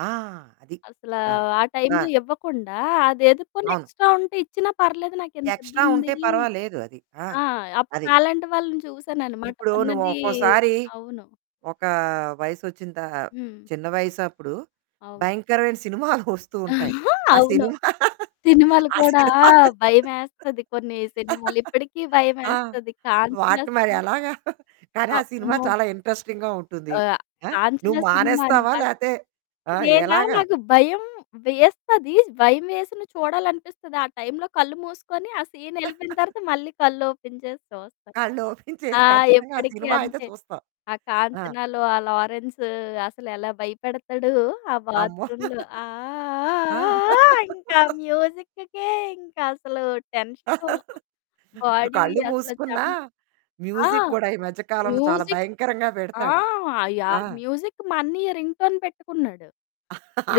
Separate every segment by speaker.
Speaker 1: ఆ! అది.
Speaker 2: అసల
Speaker 1: ఆ!
Speaker 2: ఆ
Speaker 1: ఆ!
Speaker 2: టైంలో ఇవ్వకుండా అది ఎదుక్కొని
Speaker 1: అవును.
Speaker 2: ఎక్స్‌ట్రా ఉంటే ఇచ్చినా పర్లేదు నాకింత
Speaker 1: ఎక్స్‌ట్రా ఉంటే
Speaker 2: ఇబ్బందీ
Speaker 1: పర్వాలేదు అది. ఆ!
Speaker 2: ఆ! అప్పుడు
Speaker 1: అది.
Speaker 2: నాలాంటి వాళ్ళని చూసాననమాట
Speaker 1: ఇప్పుడు నువ్వు
Speaker 2: ఉన్నదీ
Speaker 1: ఒక్కోసారి
Speaker 2: అవును.
Speaker 1: ఒక వయసొచ్చిన త
Speaker 2: హ్మ్.
Speaker 1: చిన్న వయసు అప్పుడు
Speaker 2: అవును.
Speaker 1: భయంకరమైన సినిమాలు వస్తూ ఉంటాయి.
Speaker 2: ఆ!
Speaker 1: ఆ
Speaker 2: అవును.
Speaker 1: సినిమా
Speaker 2: సినిమాలు
Speaker 1: ఆ
Speaker 2: కూడా ఆ!
Speaker 1: సినిమాలు
Speaker 2: భయమేస్తది కొన్ని సినిమాలు ఇప్పుడికి
Speaker 1: ఆ!
Speaker 2: భయమేస్తది 'కాంచన'
Speaker 1: వాటిని మరి
Speaker 2: సినిమ.
Speaker 1: ఎలాగా? కానీ ఆ సినిమా
Speaker 2: అమ్మో!
Speaker 1: చాలా ఇంట్రెస్టింగ్‌గా ఉంటుంది.
Speaker 2: ఆహ్,
Speaker 1: ఆ!
Speaker 2: కాంచన
Speaker 1: నువ్వు
Speaker 2: సినిమా
Speaker 1: మానేస్తావా
Speaker 2: అనమాట.
Speaker 1: లేతే ఆహ్,
Speaker 2: నేనా
Speaker 1: ఎలాగా?
Speaker 2: నాకు భయం వేస్తది, భయం వేసిన చూడాలనిపిస్తది. ఆ టైంలో కళ్ళు మూసుకొని ఆ సీనెళ్ళిపోయిన తరువాత మళ్ళీ కళ్ళు ఓపెన్ చేసి చూస్తాను.
Speaker 1: కళ్ళు ఓపెన్
Speaker 2: ఆ!
Speaker 1: చేసి ఖచ్చితంగా ఆ
Speaker 2: ఎప్పుడికి
Speaker 1: సినిమా అయితే
Speaker 2: అంతే.
Speaker 1: చూస్తావు.
Speaker 2: ఆ
Speaker 1: ఆ!
Speaker 2: 'కాంచనలో' ఆ 'లారెన్స్' అసలెలా భయపెడతాడు. ఆ
Speaker 1: అమ్మో.
Speaker 2: బాత్రూమ్‌లో ఆ ఆ
Speaker 1: ఆ!
Speaker 2: ఆ ఆ! ఇంక మ్యూజిక్‌కే ఇంకసలు టెన్షను.
Speaker 1: ఇప్పుడు
Speaker 2: బాడీ
Speaker 1: కళ్ళు
Speaker 2: అసలు
Speaker 1: మూసుకున్నా
Speaker 2: చెమట ఆ!
Speaker 1: మ్యూజిక్ కూడా ఈ మధ్య కాలంలో చాలా
Speaker 2: మ్యూజిక్
Speaker 1: భయంకరంగా
Speaker 2: ఆ!
Speaker 1: పెడతాడు. ఆ!
Speaker 2: యాహ్! మ్యూజిక్ మా అన్నయ్య రింగ్‌టోన్ పెట్టుకున్నాడు.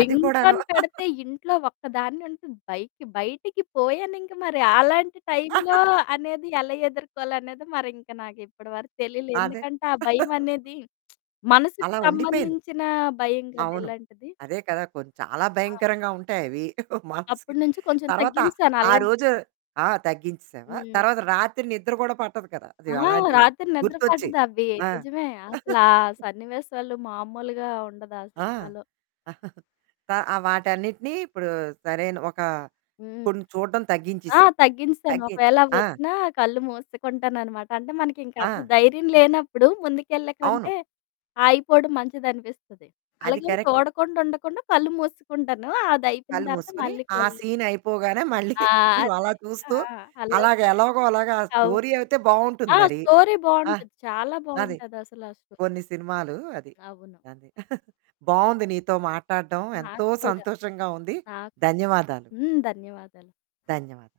Speaker 1: అది కూడాను.
Speaker 2: పెడితే ఇంట్లో ఒక్కదాన్నుంటను. బయటకి, బయటికి పోయానింక మరి అలాంటి టైంలో అనేది ఎలా ఎదుర్కోలనేది మరింక నాకు ఇప్పడి వరకు తెలియలే.
Speaker 1: అదే.
Speaker 2: ఎందుకంటే ఆ భయమనేది మనసుకు
Speaker 1: అలా ఉండిపోయింది.
Speaker 2: సంబంధించిన భయం కదా
Speaker 1: అవును.
Speaker 2: ఇలాంటిది.
Speaker 1: అదే కదా కొంచం చాలా
Speaker 2: ఆ!
Speaker 1: భయంకరంగా ఉంటాయి అవి మనసుకి,
Speaker 2: అప్పుడి నుంచి కొంచెం
Speaker 1: తరువాత
Speaker 2: తగ్గించేశాను.
Speaker 1: ఆ
Speaker 2: అలాంటి
Speaker 1: రోజు ఆ! తగ్గిచ్చిసావా
Speaker 2: హ్మ్.
Speaker 1: తర్వాత రాత్రి నిద్ర గూడా పట్టదు కదా! అది
Speaker 2: ఆ!
Speaker 1: అలాంటివి
Speaker 2: రాత్రి నిద్ర
Speaker 1: గుర్తొచ్చి.
Speaker 2: పట్టదు. అవ్వి
Speaker 1: ఆ!
Speaker 2: నిజమే అసలు, ఆ సన్నివేశాలు మామూలుగా ఉండదు ఆ
Speaker 1: ఆ!
Speaker 2: సినిమాలో.
Speaker 1: త ఆహ్, వాటన్నిటిని ఇప్పుడు సరైన ఒక
Speaker 2: హ్మ్.
Speaker 1: కొన్ని చూడడం
Speaker 2: ఆ!
Speaker 1: తగ్గించిసావు.
Speaker 2: తగ్గించేశాను.
Speaker 1: తగ్గి
Speaker 2: ఒకవేళ
Speaker 1: ఆ!
Speaker 2: అవ్వొచ్చినా కళ్ళు మూసేసుకుంటాననమాట. అంటే మనకింక అంత
Speaker 1: ఆ!
Speaker 2: ధైర్యం లేనప్పుడు
Speaker 1: అవును.
Speaker 2: ముందుకెళ్ళేకంటే ఆగిపోవడం మంచిదనిపిస్తది.
Speaker 1: అది
Speaker 2: అలాగే
Speaker 1: కరెక్ట్.
Speaker 2: చూడకుండా ఉండకుండా కళ్ళు మూసేసుకుంటాను అది అయిపోయిన
Speaker 1: కళ్ళు
Speaker 2: తరువాత
Speaker 1: మూసుకొని
Speaker 2: మళ్ళీ
Speaker 1: ఆ
Speaker 2: కళ్ళు
Speaker 1: సీన్ అయిపోగానే మళ్ళీ
Speaker 2: ఆ!
Speaker 1: కొంచెం
Speaker 2: అంతే.
Speaker 1: అలా
Speaker 2: ఆ!
Speaker 1: చూస్తూ
Speaker 2: అలా
Speaker 1: అలాగా ఎలాగోలాగా ఆ
Speaker 2: అవును.
Speaker 1: స్టోరీ అయితే బావుంటుంది
Speaker 2: ఆ!
Speaker 1: మరి.
Speaker 2: స్టోరీ
Speaker 1: ఆ!
Speaker 2: బావుంటది, చాలా
Speaker 1: అది.
Speaker 2: బావుంటది అసలు, ఆ స్టో
Speaker 1: కొన్ని సినిమాలు అది.
Speaker 2: అవును.
Speaker 1: కాని బావుంది నీతో మాట్లాడడం ఎంతో
Speaker 2: నాకు కూడా.
Speaker 1: సంతోషంగా ఉంది
Speaker 2: నాక్
Speaker 1: ధన్యవాదాలు.
Speaker 2: హ్మ్, ధన్యవాదాలు.
Speaker 1: ధన్యవాదాలు.